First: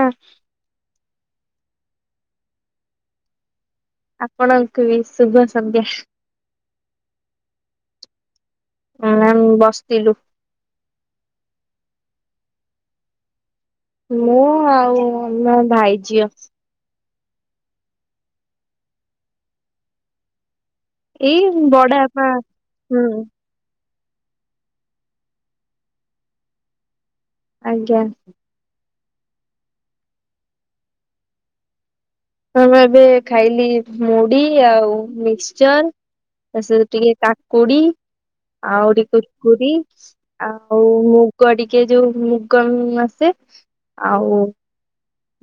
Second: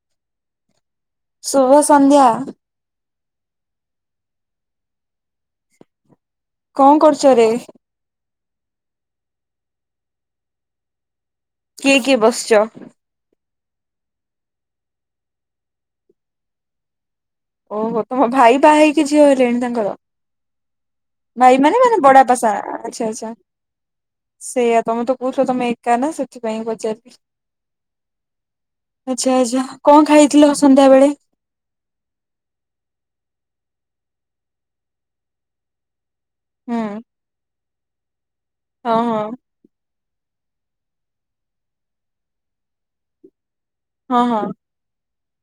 ହୁଁ। ଶୁଭ ସନ୍ଧ୍ୟା ଆପଣଙ୍କୁ ବି ଶୁଭ ସନ୍ଧ୍ୟା କଣ କରୁଛ ରେ? ହଁ ଆମ୍ ବସିଥିଲୁ। କିଏ କିଏ ବସିଛ? ମୁଁ ଆଉ ମୋ ଭାଇ ଝିଅ ଓହୋ ତମ ଭାଇ ବା ହେଇକି ଝିଅ ହେଲେଣି ତାଙ୍କର ଏଇ ଭାଇ ମାନେ ମାନେ ବଡା ବଡବାପା ପାସା ହୁଁ ଆଛା ଆଛା। ସେଇଆା ତମେ ତ କହୁଛ ତମେ ଏକା ନା ସେଥିପାଇଁ ପଚାରୁଛି ଆଜ୍ଞା। ଆଛା ଆଛା କଣ ଖାଇଥିଲ ସନ୍ଧ୍ୟା ବେଳେ? ମୁଁ ଏବେ ଖାଇଲି ମୁଢି ଆଉ ମିକ୍ସଚର ତା ହୁଁ ସେ ଟିକେ କାକୁଡି ହଁ ଆଉରି ହଁ କୁର୍କୁରି ଆଉ ମୁଗ ଟିକେ ଯୋଉ ମୁଗ ଆସେ ହଁ ଆଉ ହଁ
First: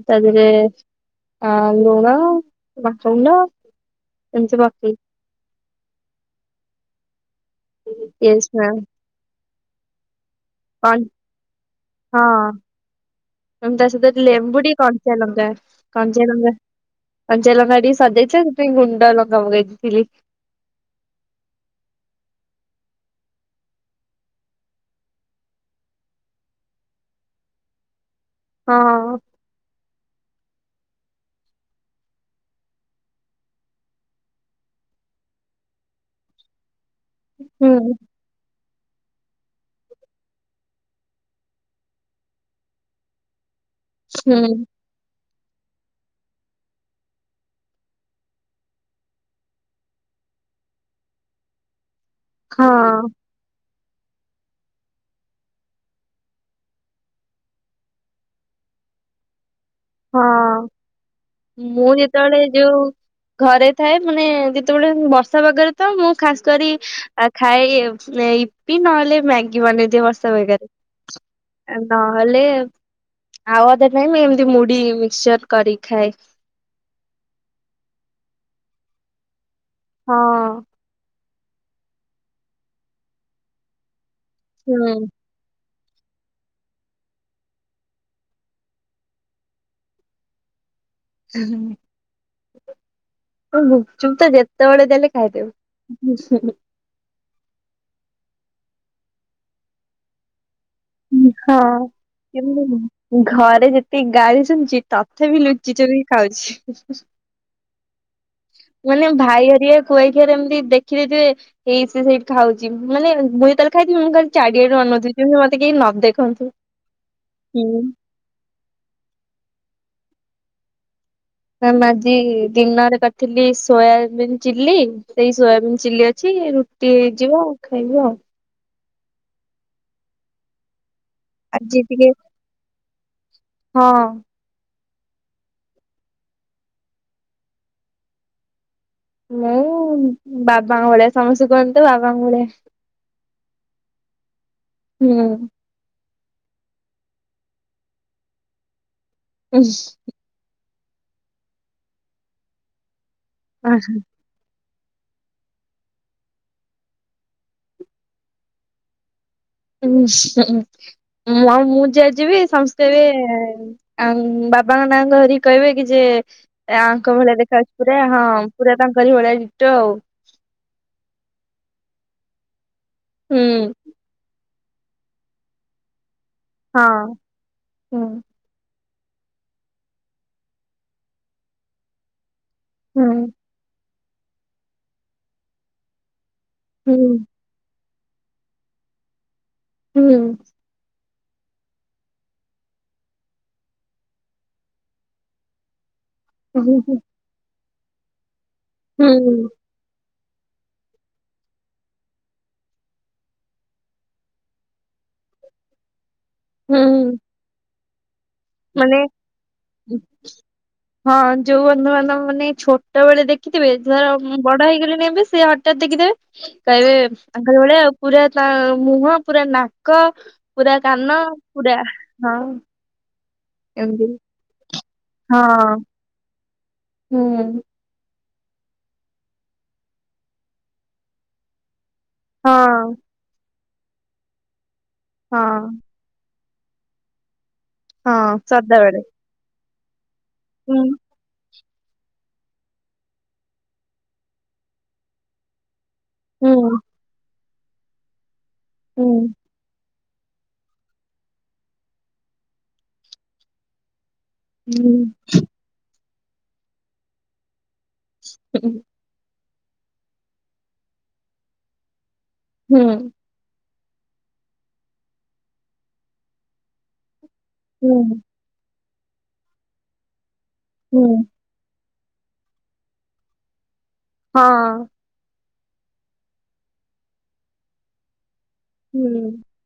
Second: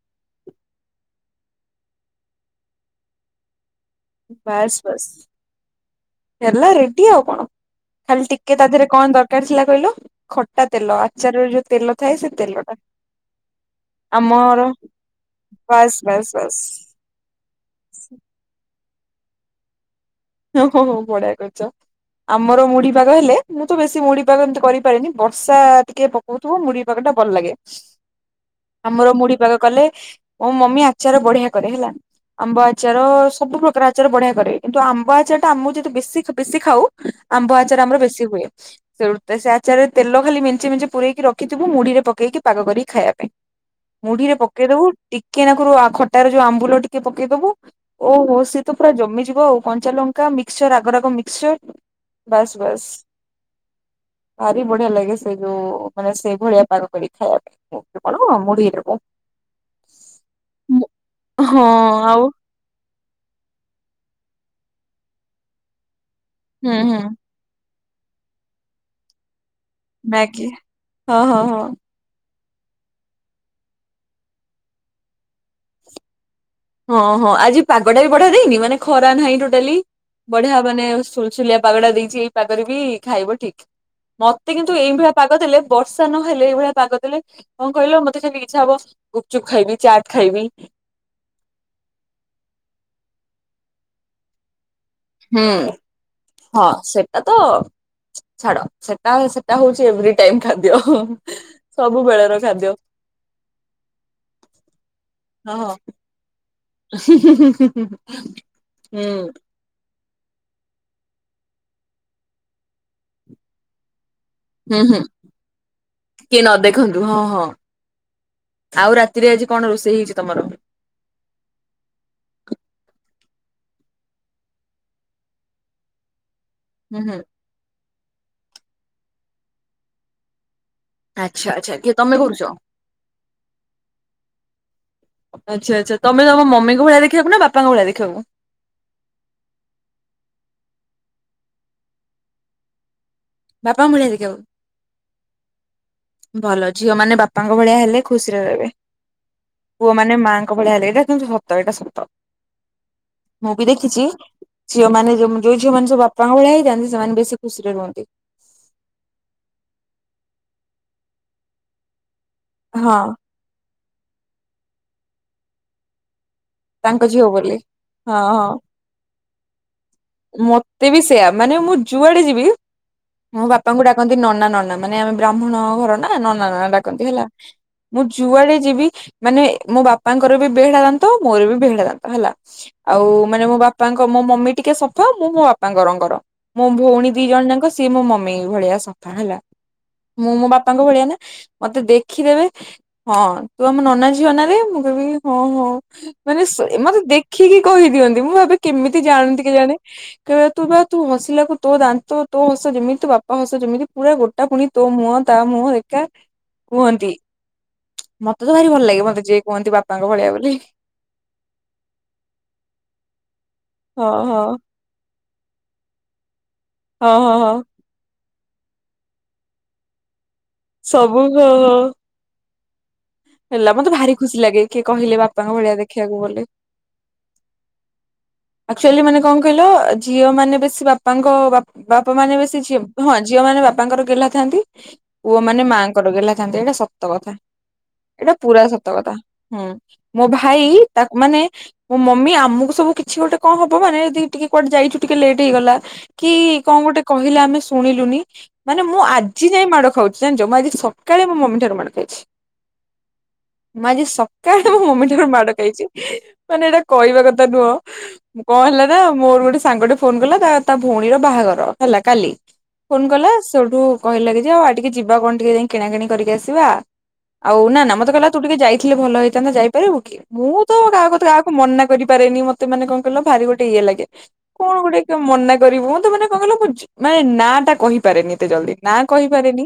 ତା ଦେହରେ ଆ ଲୁଣ ମାଖଉଣ୍ଡ ବାସ୍ ବାସ୍ ହେଲାରେ ଟିକି ଆଉ କଣ? ଖାଲି ୟେସ୍ ଟିକେ ତା ଦେହରେ କଣ ଦରକାର ଥିଲା କହିଲୁ? ଖ ହଁ, ହଁ ତେଲଟା ଏ ତା ସହିତ ଲେମ୍ବୁ ଆମର ଟିକେ କଞ୍ଚା ଲଙ୍କା ବାସ୍ କଞ୍ଚା ବାସ୍ ଲା ବାସ୍ କଞ୍ଚା ଲଙ୍କା ଟିକେ ସଜେଇଛ ଥାନ୍ତ। [unintelligible] ମୁଗାଇଥିଲି। ଓ ହୋଁ ହୋଁ ବଢିଆ କରିଛ ଆମର ମୁଢିପାଗ ହେଲେ ମୁଁ ତ ବେଶୀ ମୁଢିପାଗ ଏମିତି କରିପାରିନି ବର୍ଷା ଟିକେ ପକଉଥିବ ମୁଢି ପାଗ ଟା ଭଲ ଲାଗେ। ଆମର ହଁ ମୁଢି ପାଗ କଲେ ମୋ ମମି ଆଚାର ବଢିଆ କରେ ହେଲା। ଆମ୍ବ ଆଚାର ସବୁ ପ୍ରକାର ଆଚାର ବଢିଆ କରେ। କିନ୍ତୁ ଆମ୍ବ ଆମ୍ବ ଆଚାର ଟା ମୁଁ ଯେହେତୁ ବେଶୀ ବେଶୀ ଖାଉ ଆମ୍ବ ଆଚାର ହୁଁ ଆମର ବେଶୀ ହୁଏ। ସେ ଆଚାରରେ ତେଲ ଖାଲି ମେଞ୍ଚେ ମେଞ୍ଚେ ପୁରେଇକି ରଖିଥିବୁ ମୁଢିରେ ପକେଇକି ପାଗ କରିକି ଖାଇବା ପାଇଁ। ମୁଢିରେ ହୁଁ ପକେଇଦବୁ ଟିକ୍ ଟିକେ ନାକୁରୁ ଖଟାର ଯୋଉ ଆମ୍ବୁଲ ଟିକେ ପକେଇଦବୁ ଓହୋ ସିଏ ତ ପୁରା ଜମିଯିବ ଆଉ। କଞ୍ଚା ଲଙ୍କା ମିକ୍ସଚର ରାଗ ରାଗ ମିକ୍ସଚର ବାସ୍ ବାସ୍। ହଁ ଭାରି ବଢିଆ ଲାଗେ ସେ ଯୋଉ ମାନେ ସେଇ ଭଳିଆ ପାଗ କରିକି ଖାଇବା ପାଇଁ। କଣ ଅ ମୁଢ଼ି କଣ ହଁ ମୁଁ ଆଉ ଯେତେବେଳେ ଯୋଉ ଘରେ ଥାଏ ମାନେ ଯେତେବେଳେ ବର୍ଷା ବାଗରେ ଥାଉ ମୁଁ ଖାସ କରି ହୁଁ ହୁଁ। ଖାଏ। ଏ ଇପି ନ ହେଲେ ମାଗି। ମ୍ୟାଗି [unintelligible] ହଁ ହଁ ହଁ। ନହେଲେ ଆଉ ଅଧେ ନାଇଁ ମୁ ଏମତି ମୁଡ୍ ଡି ମିକ୍ସଚର କରି ଖାଏ। ହଁ ହଁ ଆଜି ପାଗଟା ବି ବଢୀୟା ଦେଇନି। ମାନେ ଖରା ନାହିଁ ଟୋ ଡେଲି ବଢିଆ। ହଁ [unintelligible] ସୁଲିଆ ପାଗଟା ଦେଇଛି ଏଇ ପାଗରେ ବି ଖାଇବ ଠିକ୍। ମତେ କିନ୍ତୁ ଏଇ ଭଳିଆ ପାଗ ଦେଲେ ବର୍ଷା ନହେଲେ ଏଇଭଳିଆ ପାଗ ଦେଲେ କଣ କହିଲ ମତେ ଯେମି ଇଚ୍ଛା ହବ ଗୁପଚୁପ୍ ଖାଇବି ଚାଟ୍ ଖାଇବି। ଗୁପୁଚୁପ ତ ଯେ ଯେତେ ବେଳେ ଦେଲେ ହୁଁ ଖାଇଦେବି। ହଁ ସେଟା ତ ଛାଡ ସେଟା ସେଟା ହଉଛି ଏଭ୍ରି ଟାଇମ୍। ହଁ ଖାଦ୍ୟ ଘରେ ଯେତିକି ଗାଳି ଶୁଣିଛି ତଥାପି ହଁ। ଲୁଚି ଚୁରିକି ଖାଉଛି। ହୁଁ ହୁଁ ମାନେ ଭାଇ ହେରିଆ ଖୁଆଇ ଖିଆରେ ଏମିତି ଦେଖି ଯେ ଏଇ ସେ ସେଇଠି ଖାଉଛି ମାନେ ମୁଇଁ ଯେତେବେଳେ ଖାଇଥିବି ମୁଁ ଚାରିଆଡେ ହୁଁ ଅନାଉଥିବି ଯେମିତି ମୋତେ କିଏ ନ ଦେଖନ୍ତୁ ହଁ ହୁଁ। ହଁଆଉ ରାତିରେ ଆଜି କଣ ରୋଷେଇ ହେଇଛି? ତମର ମ୍ୟାମ୍ ଆଜି ଦିନରେ କରିଥିଲି ସୋୟାବିିନ ଚିଲ୍ଲି, ସେଇ ସୋୟାବିନ ଚିଲ୍ଲି ଅଛି। ଛି ରୁଟି ହୁଁ ହୁଁ ହେଇଯିବ। [unintelligible] ଆଚ୍ଛା ଆଚ୍ଛା ଆଜି କିଏ ଟିକେ ତମେ କରୁଛ? ହଁ। ଆଛା ଆଚ୍ଛା ତମେ ତମ ମମିଙ୍କ ଭଳିଆ ଦେଖିବାକୁ ନା ବାପାଙ୍କ ଭଳିଆ ଦେଖିବାକୁ। ମୁଁ ବାବାଙ୍କ ଭଳିଆ ସମସ୍ତେ କୁହନ୍ତି ତ ବାବାଙ୍କ ଭଳିଆ। ବାପା ଙ୍କ ଭଳିଆ ଦେଖିବାକୁ। ହୁଁ। ଭଲ ଝିଅ ମାନେ ବାପାଙ୍କ ଭଳିଆ ହେଲେ ଖୁସିରେ ରହିବେ। ପୁଅ ମାନେ ମାଆଙ୍କ ଭଳିଆ ହେଲେ। ଏଇଟା କିନ୍ତୁ ସତ ଏଇାଟା ସତ। ମୁଁ ବି ଦେଖିଛି। ଝିଅମାନୋନ ଯୋଉ ଝିଅ ମାନ ସବୁ ବାପାଙ୍କ ଭଳିଆ ହେଇଥାନ୍ତି ସେମାନେ ବେଶୀ ଖୁସିରେ ରୁହନ୍ତି। ଉଁ ହୁଁ ମୁଁ ଯେ ଯିବି ସମସ୍ତେ ହଁ ଏ ବି ଆଉ ବାବାଙ୍କ ନାଁଙ୍କ ଧରିକ କହିବେ କି ଯେ ତାଙ୍କ ଆଙ୍କ ଝିଅ ଭଳିଆ ବୋଲି ଦେଖା ଅାଉଛି ପୁରା ହଁ ପୁରା ତାଙ୍କରି ଭଳିଆ ଟଓ। ତେ ବି ସେଇୟା ମାନେ ମୁଁ ଯୁଆଡେ ଯିବି ମୋ ବାପାଙ୍କୁ ଡାକନ୍ତି ନନା ନନା ମାନେ ଆମେ ବ୍ରାହ୍ମଣ ଘରର ନା ନ ନା ନ ନା ଡାକନ୍ତି ଆଉ ହେଲା ମୁଁ ହୁଁ ଯୁଆଡେ ଯିବି ମାନେ ମୋ ବାପାଙ୍କର ବି ବେହଡା ଦାନ୍ତ ମୋର ବି ବେହେଡା ଦାନ୍ତ ହେଲା। ଆଉ ହଁ ମାନେ ମୋ ବା ପା ଙ୍କ ମୋ ମମି ଟିକେ ସ ଫା ମୁଁ ମୋ ବାପାଙ୍କ ରଙ୍ଗର ମୋ ହୁଁ ଭଉଣୀ ଦି ଜଣ ଯାଙ୍କ ସେ ସିଏ ମୋ ମମି ଭଳିଆ ସଫା ହେଲା। ହୁଁ ମୁଁ ମୋ ବାପାଙ୍କ ଭଳିଆ ନା ମତେ ଦେଖିଦେବେ ହଁ ତୁ ଆମ ନନାଝିଅ ନା ରେ ମୁଁ କିବି ହଁ ହଁ। ମାନେ ହୁଁ ହୁଁ ମତେ ଦେଖିକି କହି ଦିଅନ୍ତି ମୁଁ ଭା କେମିତି ହୁଁ ଜାଣନ୍ତି ହୁଁ କେ ଜାଣି କେ ତୁ ବା ତୁ ହସିଲା କକୁ ତୋ ଦାନ୍ତ ତୋ ହସ ଯେମିତି ତୋ ବାପା ହସ ଯେମିତି ପୁରା ଗୋଟା ପୁଣି ତୋ ମୁହଁ ତା ମୁହଁ ଏକା ହୁଁ। କୁହନ୍ତି ମତେ ତ ଭାରି ଭଲ ମାନେ ଲାଗେ ମତେ ଯିଏ କୁହନ୍ତି ବାପାଙ୍କ ଭଳିଆ ବୋଲି ହଁ ଯୋଉ ବନ୍ଧୁବାନ୍ଧବ ମାନେ ଛୋଟ ବେଳେ ଦେଖିଥିବେ ହଁ ଧର ହଁ ବଡ ହେଇଗଲେଣି ଏବେ ସେ ହଠତ୍ ଦେଖିଦେବେ। କାଇବେ ହଁ ହଁ ହଁ ଆଙ୍କଲ ଭଳିଆ ଆଉ ପୁରା ମୁହଁ ପୁରା ନାକ ପୁରା ସବୁ କାନ ହଁ ପୁରା ହଁ। ହଁ ହେଲା ମତେ ଏମିତି ଭାରି ଖୁସି ଲାଗେ କିଏ କହିଲେ ହଁ ବାପାଙ୍କ ଭଳିଆ ଦେଖିବାକୁ ବଲେ ହୁଁ। ଆଚୁଆଲି ମାନେ କଣ କହିଲ ଝିଅ ମାନେ ବେଶୀ ବାପାଙ୍କ ବାପା ମାନେ ହଁ ବେଶୀ ଝିଅ ହଁ ଝିଅ ମାନ ବାପା ତାଙ୍କର ଗେ୍ଲା ଥାନ୍ତି। ହଁ ପୁଅ ମାନେ ମାଆଙ୍କର ଗେହ୍ଲା ଥାନ୍ତେ ଏଇଟା ସତ କଥା ହଁ ଏଇଟା ପୁରା ସତ ସଦାବେଳେ କଥା ହୁଁ। ମୋ ଭାଇ ହୁଁ ତା ମାନେ ମୋ ମମି ଆମକୁ ସବୁ କି ଛି ଗୋଟେ କଣ ହବାନେ ଯଦି ଟିକେ କୁଆେ ଯାଇଛୁ ଟିକେ ଲେଟ୍ ହେଇଗଲା କି ହୁଁ କଣ ଗୋଟେ କହିଲେ ଆମେ ସୁ ଶୁଣିଲୁନି ମାନେ ମୁଁ ହୁଁ ଆଜି ଯାଇ ମାଡ ଖାଉଛି ଜାଣିଛ ମୁଁ ଆଜି ସକାଳେ ମୋ ମମି ଠାରୁ ମାଡ ଖାଇଛି ମୁଁ ଆଜି ସ କାହିଁ ମୋ ହୁଁ ମମି ଠାରୁ ମାଡ ଖାଇଛି ମାନେ ଏଇଟା କହିବା କଥା ନୁହଁ। ମୁଁ କଣ ହୁଁ ହେଲା ନା ମୋର ଗୋଟେ ସା ସାଙ୍ଗଟେ ଫୋନ କଲା ତା ତା ଭଉଣୀର ବାହାଘର ହେଲା କାଲି ଫୋନ୍ ହୁଁ କାଲା ସେଠୁ ଉ କହିଲେ କି ଯେ ଆଉ ଆଉ ଟିକେ ଯିବା କଣ ଟିକେ ଯାଇ କିଣା କିିଣି କରିକି ଆସିବା ହଉ ନା ହୁଁ ମତେହଲା ତୁ ଟିକେ ଯାଇ ଦେଖେ ଭଲ ହେଇଥାନ୍ତା ଯାଇପାରିଵୁ କି? ମୁଁ ତ କାହା ହୁଁ କ କାକୁ ମନା କରିପାରେନି ମତେ କଣ କିଲ ଭାରି ଗୋଟେ ଏ ଲାଗେ କଣ ହଁ ଗୋଟେ ମନା କରିବ ମୁଁ ତ ମାନେ କଣ କହ ମୁଁ ମାନେ ନାଁ ଟା କହିପାରେନି ତେ ଜଲଦି ନା ହୁଁ କହିପାରେନି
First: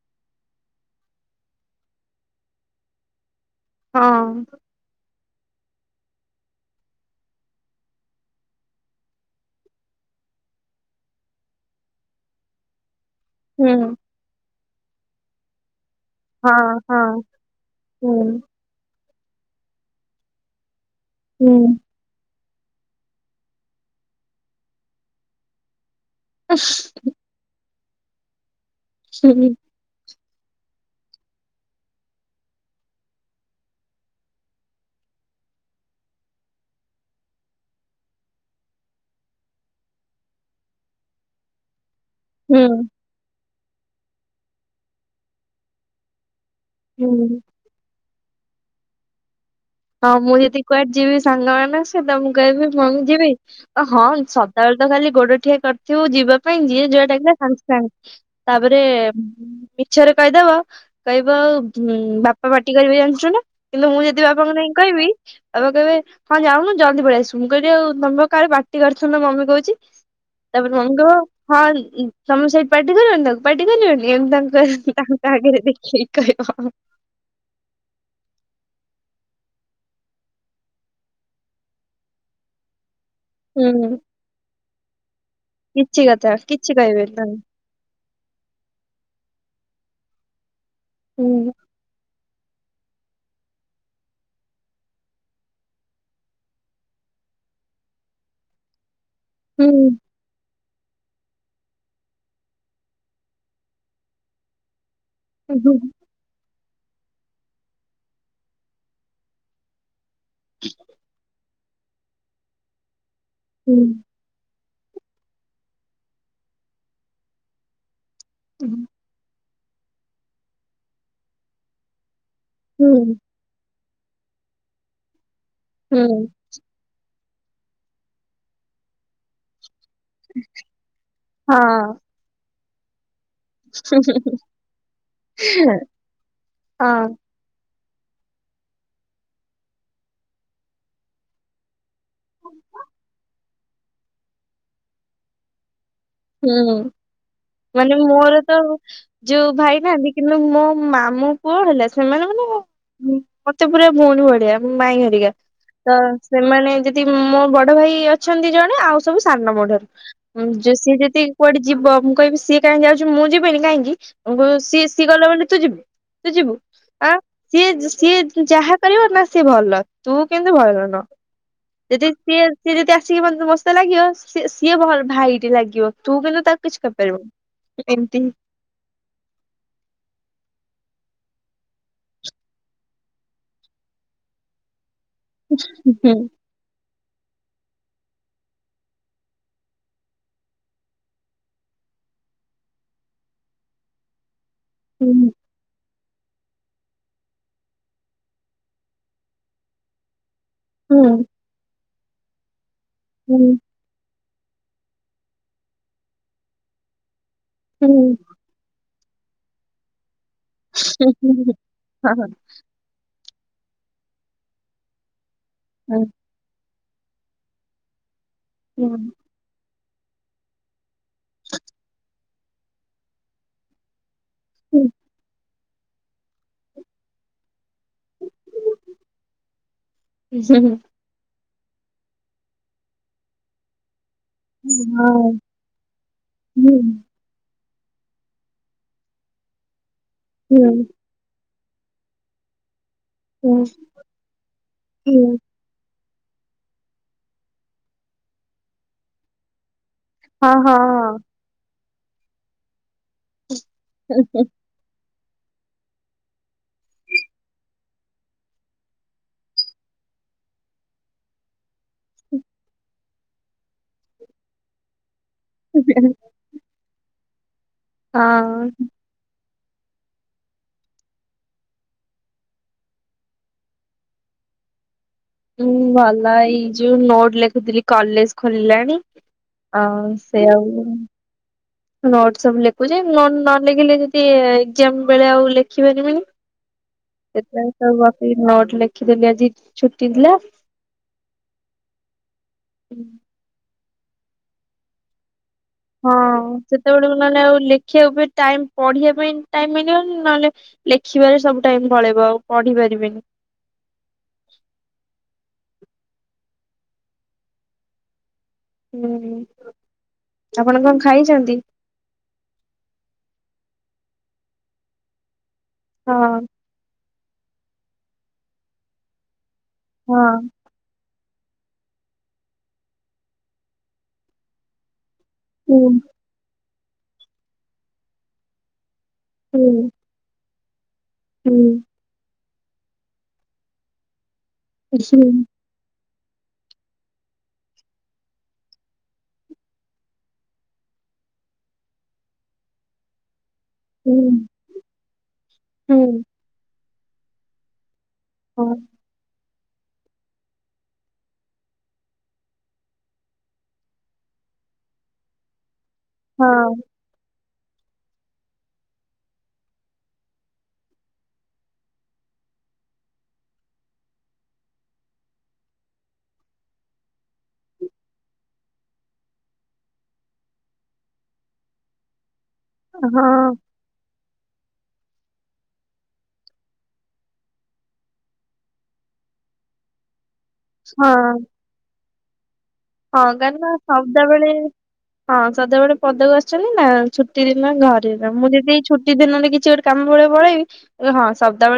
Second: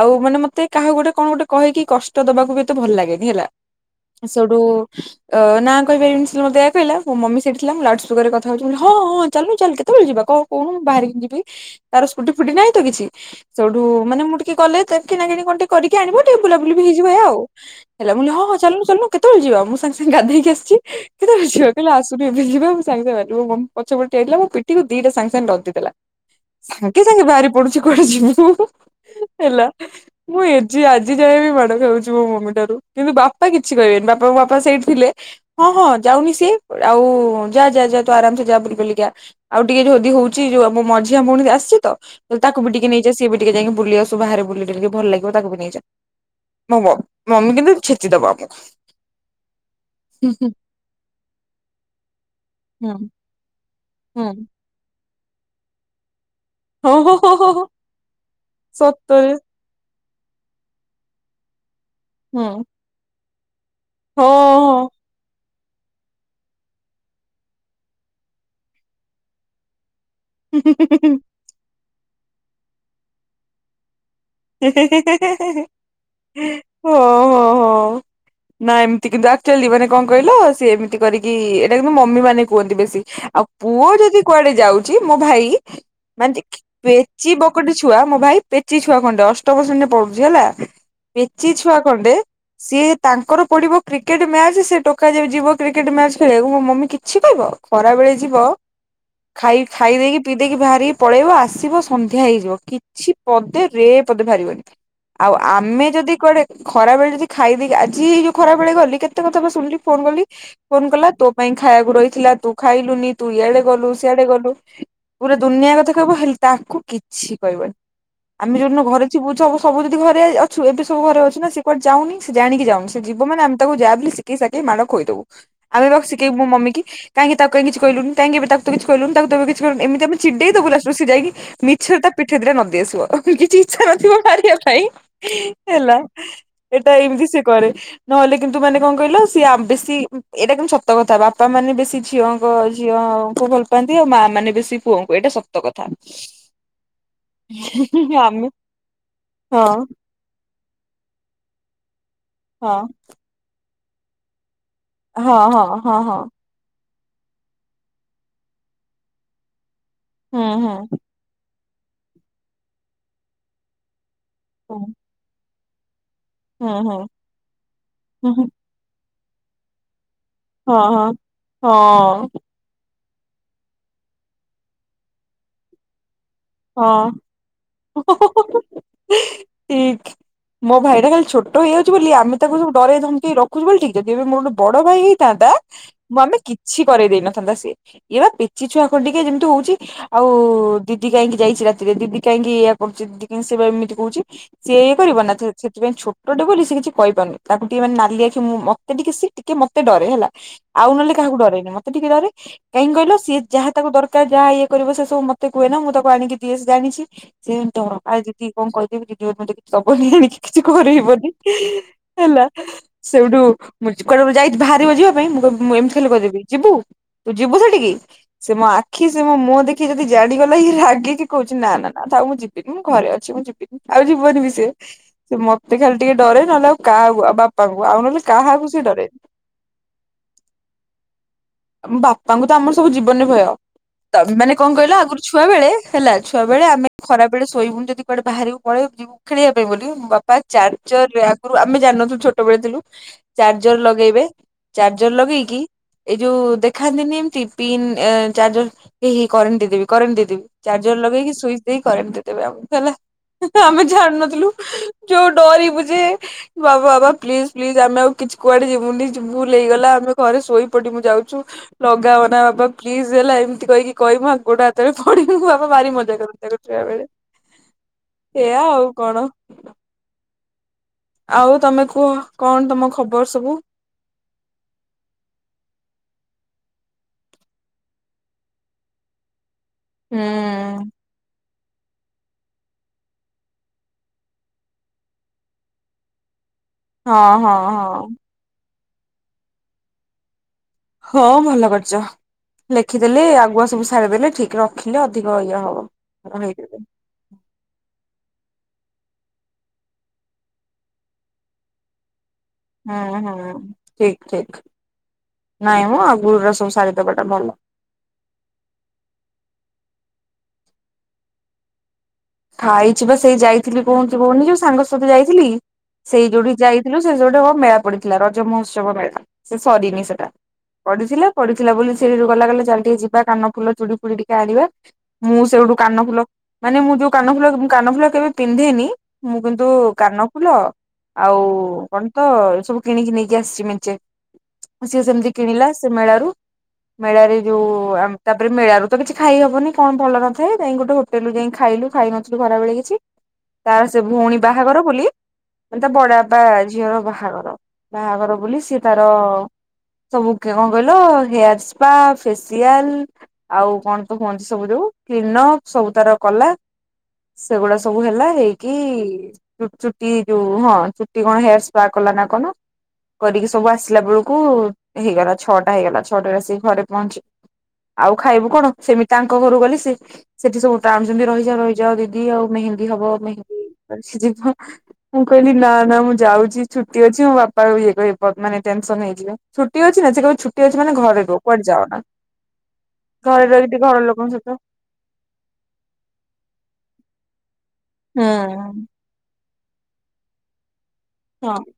ଆଉ ମାନେ ମତୋହାକୁ ଗୋଟେ କଣ ଗୋଟେ କହିକ କ ଦବାକୁ ବି ତ ଭଲ ଲାଗେନି ହେଲା ହଁ ସେଠୁ ଅ ନାଁ କହିପାରିବିନି ମୋତୋ କହିଲା ମୋ ମମି ସେଠଥିଲା ମୁ ଲାଉଡସ୍ପୁକରେ କଛି ବୋଲି ହଁ ହଁ ଚାଲୁ ଚାଲୁ କେତେବେଳେ ଯିବା କହୁଣ ମୁ ବାହାରିକି ଯି ତାର ସ୍କୁଟି ଫୁଟି ନାହିଁ ତ କିଛି ହୁଁ ସେଠୁ ମାନେ ମୁଁ କି କଲେ କିଣାଣି କଣ ଟିକିକି ଆଣିବ ଟେ ବୁଲା ହଁ ବୁଲି ବି ହଁ ହେଇଯିବ ଏଇୟା ଆଉ ହୁଁ ହଁ ଚାଲୁନୁ ଚାଲୁନୁ। କେତବେଳେ ଯ ମୁଁ ସାଙ୍ଗ ସାଙ୍ଗେ ଗାଧୋଇକି ଆସିଛି। କେତେବେଳେ ହୁଁ। ଯିବା କହିଲା ଆସୁନୁ ଏବେ ଯିବା ସାଙ୍ଗ ସାଙ୍ଗ ପଛ ପଟ ଆଇିଲ ମ ପିଠକୁ ଦିଟା ସାଙ୍ଗ ସାଙ୍ଗ ନଦୀଦେଲା। ସାଙ୍ଗେ ସାଙ୍ଗେ ବାହାରି ପଡୁଚ କୁଆଡେ ଯିବି ମୁଁ। ହୁଁ ହେଲା। ମୁଁ ଏଜି ଆଜି ଯାଏ ବି ମାଡ ଖାଉଚି ମୋ ମମି ଠାରୁ କିନ୍ତୁ ବାପା କିଛି କହିବେନି ବାପା ବାପା ସେଇଠି ଥିଲେ ହଁ ହଁ ଯାଉନି ସିଏ। ଆଉ ଯା ଯା ହା ଯା ତୁ ଆରାମସେ ଯା ପୁରା ବୁଲି ବୁଲାକି ଆ ଆଉ ଟିକେ ଯଦି ହୋଉଚି ମୋ ମଝିଆ ଭଉଣୀ ଆସିଛିତ ହୁଁ ତାକୁୁବି ଟିକେ ନେଇଯା ସେ ଟିକେ ଯାଇକି ବୁଲି ଆସୁ ବାହାରେ ବୁଲିଲେ ଟିକେ ଭଲ ଲାଗିବ ତାକୁବି ନେଇଯା। [inaudible] ହୁଁ ଦବା କଥା ହଁ ମୁଁ ଯଦି କୁଆଡେ ଯିବି ସାଙ୍ଗମା ମାନେ ସେ କହିବେ ହୁଁ କଣ କିରେ ହଁ ହୁଁ ସେତବେଳେ ତ ଖାଲି ଗୋଡ ଠିଆ କରିଥିବୁ ଯିବା ପାଇଁ ଯିଏ ହଉ ଜୁଆଡ ହଉ ହଉ ଡାକିଲା ହଉ ସାଙ୍ଗେ ହଉ ସାଙ୍ଗେ ତାପରେ ସତରେ ମିଛରେ କହିଦବ କହିବ ହୁଁ ବାପା ପାଟି କରିବେ ଜାଣିଚୁ ନା। କିନ୍ତୁ ମୁଁ ଯଦି ବା ହଁ ବାପାଙ୍କୁ ଜାଇଁକି ହଁ। କହିବି ବାପା କହିବେ ହଁ ଯାଉନୁ ଜଲ୍ଦୀ ପଳେଇ ଆସିବୁ ମୁଁ କହିଲି ଆଉ ତମେ କାଳେ ପାଟି କରୁଥିଲ ମମି କହୁଚି। ତାପରେ କଣ କଲ ହଁ ଇ ସମସ୍ତେ ପାଟି କଲେଣି ପାଟି କଲେଣି ମମି ତାଙ୍କ ତାଙ୍କ ଆଗରେ ଦେଖେଇକି କହିବ। ହଁ ହଁ ହଁ। ନା ଏମିତି କିନ୍ତୁ ଆକଚ୍ୟୁଲୀ ଯିବନିରେ କଣ କହିଲ ସେ ଏମିତି କରିକି ଏଇଟା କିନ୍ତୁ ମମି ମାନେ କୁହନ୍ତି ବେଶୀ ଆଉ ପୁଅ ହୁଁ ଯଦି କୁଆଡେ ଯାଉ [unintelligible] ଭାଇ କିଛି କଥା କିଛି କହିବେନି ପେଚିଡ ତାଙ୍କୁ ବକଟେ ଛୁଆ ମୋ ଭାଇ ତେତିଶି ବ ଖଣ୍ଡେ ଅଷ୍ଟମ ଶ୍ରେଣୀରେ ପଡୁଚି ହେଲା। ହୁଁ ପେଚିଛୁଆ ଖଣ୍ଡେ। ସିଏ ତାଙ୍କର ପଡିବ କ୍ରିକେଟ ମ୍ୟାଚ ସେ ଟୋକା ଯିବ କ୍ରିକେଟ ମ୍ୟାଚ ଖେଳିବାକୁ ମୋ ମମି କିଛି କହିବ ଖରାବେେଳେ ଯିବ ଖାଇ ହୁଁ। ଖାଇ ଦେଇକି ପି ଦେଇକି ବାହା କି ପଳେଇବ ଆସିବ ସନ୍ଧ୍ୟା ହେଇଯିବ କିଛି ପଦେ ରେ ପଦେ ବାହାରିବନି ଆଉ ହୁଁ ଆମେ ଯଦି କୁଆଡ଼େ ଖରାବେଳେ ଯଦି ଖାଇଦେଇକି ଆଜି ଯୋଉ ଖରା ବେଳେ ଗଲି କେତେ କଥା ବା ଶୁଣିଲି ଫୋନ କଲି ଫୋନ କଲା ତୋ ପାଇଁ ଖାଇବାକୁ ରହିଥିଲା ତୁ ଖାଇଲୁନି ତୁ ଇଆଡେ ହୁଁ ଗଲୁ ସିଆଡେ ଗଲୁ ପୁରା ଦୁନିଆ କଥା କହିବ ହେଲେ ତାକୁ କିଛି କହିବନି। ଆମେ ଯୋଉଦିନ ଘରେ ଥିବୁ ସବୁ ସବୁ ଯଦି ଘରେ ଅଛୁ ଏବେ ସବୁ ଘରେ ଅଛୁ ନା ସେ କୁଆଡେ ଯାଉନି ସେ ଜାଣିକି ଯାଉନି ସେ ହୁଁ ଯିବ ମାନେ ଆମେ ତାକୁ ଯାହାବି ହିଲି ଶିକେଇ ସାକେଇ ମାଡ଼ ଖୋଇଦବୁ। ଆମେ ବା ଶିଖେଇବୁ ମୋ ମମି କି କାହିଁକି ତାକୁ କାଇଁ କିଛି କହିଲୁନି କାଇଁକି ଏବେ ତ ତାକୁ କିଛି କହିଲୁନି ତାକୁ ତ ଏବେ କିଛି ଏମିତି ଆମେ ଚିଡ଼େଇ ଦବୁ ଲାଷ୍ଟକୁ ସେ ଯାଇକି ମିଛରେ ହଁ ତା ପିଠିରେ ଦିଟା ନଦିଦେବେ ବେଶ୍ ଭଲ କିଛି ଇଚ୍ଛା ନଥିବ ମାରିବା ପାଇଁ ହେଲା ଏଟା ହଁ ଏମିତି ସେ କରେ ନହେଲେ କିନ୍ତୁ ମାନେ କଣ କହିଲ ସିଏ ବେଶୀ ଏଇଟା କିନ୍ତୁ ସତ କଥା ବାପା ମାନେ ବେଶୀ ଝିଅଙ୍କ ଝିଅଙ୍କୁ ଭଲ ପାଆନ୍ତି ଆଉ ମା ମାନେ ବେଶୀ ପୁଅଙ୍କୁ ଏଇଟା ସତ କଥା। ହୁଁ ମାନେ ମୋର ଆମେ ତ ଯୋଉ ହଁ ଭାଇ ନାହାଁନ୍ତି କିନ୍ତୁ ମୋ ମାମୁଁ ପୁଅ ହେଲା ସେମାନେ ମାନେ ହଁ। ମତେ ପୁରା ଭଉଣୀ ଭଳିଆ ମାଇଁ ହେରିକା ହଁ ହଁ ତ ହଁ ହଁ ସେମାନେ ଯଦି ନ୍ତି ମୋ ବଡ ଭାଇ ଅଛନ୍ତି ଜଣେ ଆଉ ସବୁ ସାନ ମୋ ଠାରୁ ହୁଁ ହଁ ହୁଁ ଯେ ସେ ଯଦି ସିଏ କୁଆଡେ ଯିବ ମୁଁ କହିବି ସିଏ କାହିଁକି ଯାଉଛି ମୁଁ ଯିବିନି କାହିଁକି ବୋଉ କହିବ ସିଏ ସିଏ ଗଲା ବୋଲି ତୁ ଯିବୁ ତୁ ଯିବୁ ହୁଁ ହୁଁ ଆଁ ସିଏ ହୁଁ ସିଏ ଯାହା କରିବ ନା ସେ ଭଲ ତୁ କିନ୍ତୁ ହଁ ଭଲ ନୁହଁ। ହଁ ଯଦି ହଁ ସିଏ ସିଏ ଯଦି ଆସି। ସିଏ ଯଦି ମୋ ସହିତ ଲାଗିବ ସିଏ ସିଏ ଭାଇଟି ଲାଗିବ। ତୁ କିନ୍ତୁ ତାକୁ କିଛି ହଁ କରିପାରିବୁନି ଏମିତି ଠିକ। ମୋ ଭାଇଟା ଖାଲି ଛୋଟ ହେଇଯାଉଛି ବୋଲି ଆମେ ତାକୁ ସବୁ ଡରେଇ ଧମକେଇ ରଖୁଛୁ ବୋଲିି ଠିକ୍ ଯଦି ଏବେ ମୋର ବଡ ଭାଇ ହେଇ ଥାନ୍ତା ହୁଁ ମ ଆମେ କିଛି କରେଇ ଦେଇ ନଥାନ୍ତା ସିଏ, ଇଏ ବା ପେଚି ଛୁଆ ଖ ଟିକେ ଯେମିତି ହଉଛି ଆଉ ଦିଦି କାହିଁକି? ଯାଇଛି ରାତିରେ ଦିଦି କାହିଁକି ଏୟା କରୁଛି ଦିଦି କାହି ସେ ବା ଏମିତି କହୁଛି। ସିଏ ଏ କରିବ ହୁଁ ନା ଛ୍ ସେଥିପାଇଁ ଛୋ ଟୋ ଟେ ବୋଲି ସିଏ କିଛି କହିପାରୁନି, ତାକୁ ଟିକେ ମାନେ ନାଲି ଆଖି ମୁଁ ମତେ ଟିକେ ସିଏ ଟିକେ ମତେ ଡରେ ହେଲା। ଆଉ ହୁଁ ନହେଲେ କାହାକୁ ଡରେନା। ତେ ଟିକେ ଡରେ। କାହିଁକି କହିଲ ସିଏ ହୁଁ ଯାହା ତାକୁ ଦର କା ଯାହା ଇଏ କରିବ ସେ ସବୁ ମତେ କୁହେ ନା ମୁଁ ତ କୁ ଆଣିକି ଦିଏ ସେ ଜାଣିଛି। [unintelligible] ଆଜି କି କଣ କହିଦେବି କି। ଯୋଉ ପର୍ଯନ୍ତ କି ସବୁ ହି ଆଣିକି। କିଛି କରି ହେବନି ହୁଁ ହଁ ହେଲା। ସେଉଠୁ ମୁ ଜ୍ କରିବାକୁ ଯାଇ ବାହାରିବ ଜିଆ ପାଇଁ ମୁ କହିବ୍ ମୁଁ ଏମିତି ହଁ ଖାଲି କହିଦେବି, ଯିବୁ? ତୁ ଯିବୁ ସେଠିକି? ସେ ମୋ ହୁଁ ଆଖି ସେ ମୋ ମୁଁ ମୁହଁ ଦେକ୍ କିଏ ଯଦି ଜାଣିଗଲା ଇଏ ରା ଗିକି କହୁଛିି ନା-ନା-ନା ଥାଉ ମୁଁ ଯିବିନି ମୁଁ ଘରେ ଅଛି ମୁଁ ଯିବିନି ଆଉ ଯି କୁହେନି ବି ସେ ହୁଁ ହୁଁ ସେ ମ ତେ ଖାଲି ଟିକେ ଡରେ ନହେଲେ ଆଉ କାହାକୁ ଆଉ ବାପ୍ ପାଙ୍କୁ ଆଉ ନହେଲେ କାହାକୁ ସେ ଡରେ ମ୍ ବାପାଙ୍କୁ ତ ଆମର ସବୁ ଜୀବନରେ ଭୟ। ତ ମାନେ କଣ କହିଲ ହଁ ଆଗୁରୁ ଛୁଆ ବେଳେ ହେଲା ଛୁଆ ବେଳେ ହୁଁ ଆମେ ଖରା ବେଳେ ଶୋଇବୁ। ଯଦି କୁଆଡେ ବାହାରିବୁ ପଳେଇ ଯିବୁ ଖେଳିବା ପାଇଁ ବୋଲି ବାପା ହୁଁ ହୁଁ ହୁଁ ଚାରଜର ଲ୍ୟାଗ୍ ରୁ ଆମେ ଜାଣି ନ ଥିଲୁ ଛୋଟବେଳେ ଥିଲୁ। ହଁ ହଁ ଚାର୍ଜର ଲଗେଇବେ ଚାର୍ଜର ଲଗେଇକି ଏଇ ଯୋଉ ଦେଖାନ୍ତିନି ଏମତି ପିନ୍ ଏ ଚାର୍ଜର ଏହେ କରେଣ୍ଟ ଦେଇଦେବି। କରେଣ୍ଟ ଦେଇଦେବି ଚାର୍ଜର ଲଗେଇକି ସୁଇଚ ଦେଇକି କରେଣ୍ଟ ଦେଇଦେବି ଆଉ ହେଲା। ଆମେ ଜାଣୁ ହଁ ନଥିଲୁ। ଯୋଉ ଡରିବୁ ଯେ ବାବା ବାବା ପ୍ଲିଜ୍ ପ୍ଲିଜ୍ ଆମେ ଆଉ କିଛି କୁଆଡେ ଯିବୁନି ଯି ଭୁଲ୍ ହେଇଗଲା ଆମେ ଘରେ ଶୋଇ ପଡିବୁ। ଯାଉଛୁ ଲଗାଅ ନା ବାବା ପ୍ଲିଜ୍ ହେଲା ଏମିତି କହିକି କହିବୁ ଆ ଗୋଟେ ହାତରେ ଥ [unintelligible] ତୋ ବାପା ଭାରି ହଁ ମଜା କରନ୍ତି ତାଙ୍କ ଛୁଆ ବେଳେ। ସେଆ ଆଉ କଣ? ଆଉ ତମେ କୁହ, କଣ ତମ ଖବର ସବୁ? ଉଁ ଭଲ, ଏଇ ଯୋଉ ନୋଟ ଲେଖୁଥିଲି କଲେଜ ଖୋଲିଲାଣି। ହଁ ହୁଁ ସେ ଆଉ ନୋଟ ସବୁ ଲେଖୁଚି, ନ ନା ଲେଖିଲେ ଯଦି ଏକ୍ଜାମ ବେଳେ ଆଉ ଲେଖିବାରି ବିନି। ହଁ ଏତ ହଁ ସ ହଁ ବାକି ନ ଲେ ଦେଖିଦେଲି ଆଜି ଛୁଟି ଥିଲା। ହଁ ଭଲ କରିଚ, ଲେଖିଦେଲେ ଆଗୁଆ ସବୁ ଛାଡ ଦେଲେ ଠିକ ରଖିଲେ ଅଧିକ ହେଇ ହଁ, ସେତେବେଳେ ନଏଲେ ଆଉ ଲେଖିବାକୁ ବି ଟାଇମ ପଢିବା ପାଇଁ ଟାଇମ ମିଳିବ, ନହେଲେ ଲେଖିବାରେ ସବୁ ଟାଇମ ପଳେଇବ ଆଉ। ପଢି ହୁଁ, ପାରିବିନି। ହୁଁ ଠିକ ଠିକ। ନାଇ ମ, ଆଗୁରୁ ଅ ସବୁ ସାରିଦବାଟା ଭଲ। ହୁଁ, ଆପଣ କଣ ଖାଇଚନ୍ତି? ଖାଇଚି ବା ସେଇ ଯାଇଥିଲି କହଠି କହୁନି ଯୋଉ ସାଙ୍ଗ ସଥ ଯାଇଥିଲି। ସେଇ ହଁ ଯୋଉଠି ଯାଇଥିଲୁ। ଯଉଟା କଣ ମେଳା ପଡିଥିଲା, ରଜ ମହୋତ୍ସବ ମେଳା। ସେ ସରିନି ସେଟା, ହଁ ପଡିଥିଲେ। ପଡିଥିଲା ବୋଲି ସେ ଯଉ, ଗଲା ଗଲେ ଚାଲ ଟିକେ ଯିବା କାନ ଫୁଲ ଚୁଡ଼ି ଫୁଡି ଟିକେ ଆଣିବା। ମୁଁ ସେଉଠୁ ହୁଁ କାନ ଫୁଲ ମାନେ ମୁଁ ଯଉ। କାନଫୁଲ କାନଫୁଲ କେବେ ପିନ୍ଧେନି। ମୁଁ କିନ୍ତୁ ହୁଁ କାନ ଫୁଲ ଆଉ କଣ ତ ସବୁ କିଣିକି ନେଇକି ଆସିଚି ମେଞ୍ଚେ। ସିଏ ସେମିତି ହୁଁ। କିଣିଲା ସେ ମେଳାରୁ। ମେଳାରେ ଯଉ, ଉ-ଉ ତାପରେ ମେଳାରୁ ତ କିଛି ଖାଇ ହବନି କଣ ଭଲ ନଥାଏ ଯାଇ ଗୋଟେ ହୋଟେଲରୁ ଯାଇ ଖାଇଲୁ। ଖାଇ ନଥିଲୁ ଖରାବେେଳେ କିଛି, ତାର ସେ ଭଉଣୀ ବାହାଘର ବୋଲି ମାନେ ତା ହୁଁ ବଡାପା ଝିଅର ବାହାଘର। ବାହାଘର ବୋଲି ହଁ ସିଏ ତାର ସବୁ କି କଣ କହିଲ, ହେୟାର ସ୍ପା ଫେସିଆଲ ଆଉ କଣ ତ କୁହନ୍ତି ସବୁ ଯଉ କ୍ଲିନ ଅପ୍ ସବୁ ତାର କଲା ସେଗୁଡା ସବୁ ହେଲା ହେଇକି ଚୁଟି ଯୋଉ ହଁ ଚୁଟି କଣ ହେୟାର ସ୍ପା କଲା ନା କଣ କରିକି ସବୁ ଆସିଲା ବେଳକୁ ହେଇଗଲା ଛଅଟା ହେଇଗଲା ଛଅଟା ଆସିକି ଘରେ ପହଞ୍ଚି ଆଉ ଖାଇବୁ କଣ ସେମିତି ତାଙ୍କ ଘରୁ ଗଲି ସି ସେଠି ସବୁ ଟାଣୁଛନ୍ତି ରହିଯା ରହି ଯା ଦିଦି ଆଉ ମେହେନ୍ଦୀ ହବ ମେହେନ୍ଦୀ ସିଜି ମୁଁ କହିଲି ନା ନା ମୁଁ ଯାଉଛି ଛୁଟି ଅଛି ମୋ ବାପା ଇଏ କହ ମାନେ ଟେନସନ ହେଇଯିବେ ଛୁଟି ଅଛି ନା ସେ କହିବେ ଛୁ ଟି ଅଛି ମାନ ଘରେ ରୁହ କୁଆଡେ ଯାଅ ନା। ହଁ କାହିଁକି ନା ଲୋକଙ୍କ ସଦାବେେଳେ ସହିତ ହଁ ସଦାବେଳେ ପଦାକୁ ଆସି ଚି ନା ଛୁଟିରେ ନା ଘରେ ହୁଁ ନା ମୁଁ ଯଦି ଏଇ ଛୁଟି ଦିନରେ କି କି ଗୋଟେ କାମ ଭଳିବ ପଳେଇବି ହଁ ସଦାବେଳେ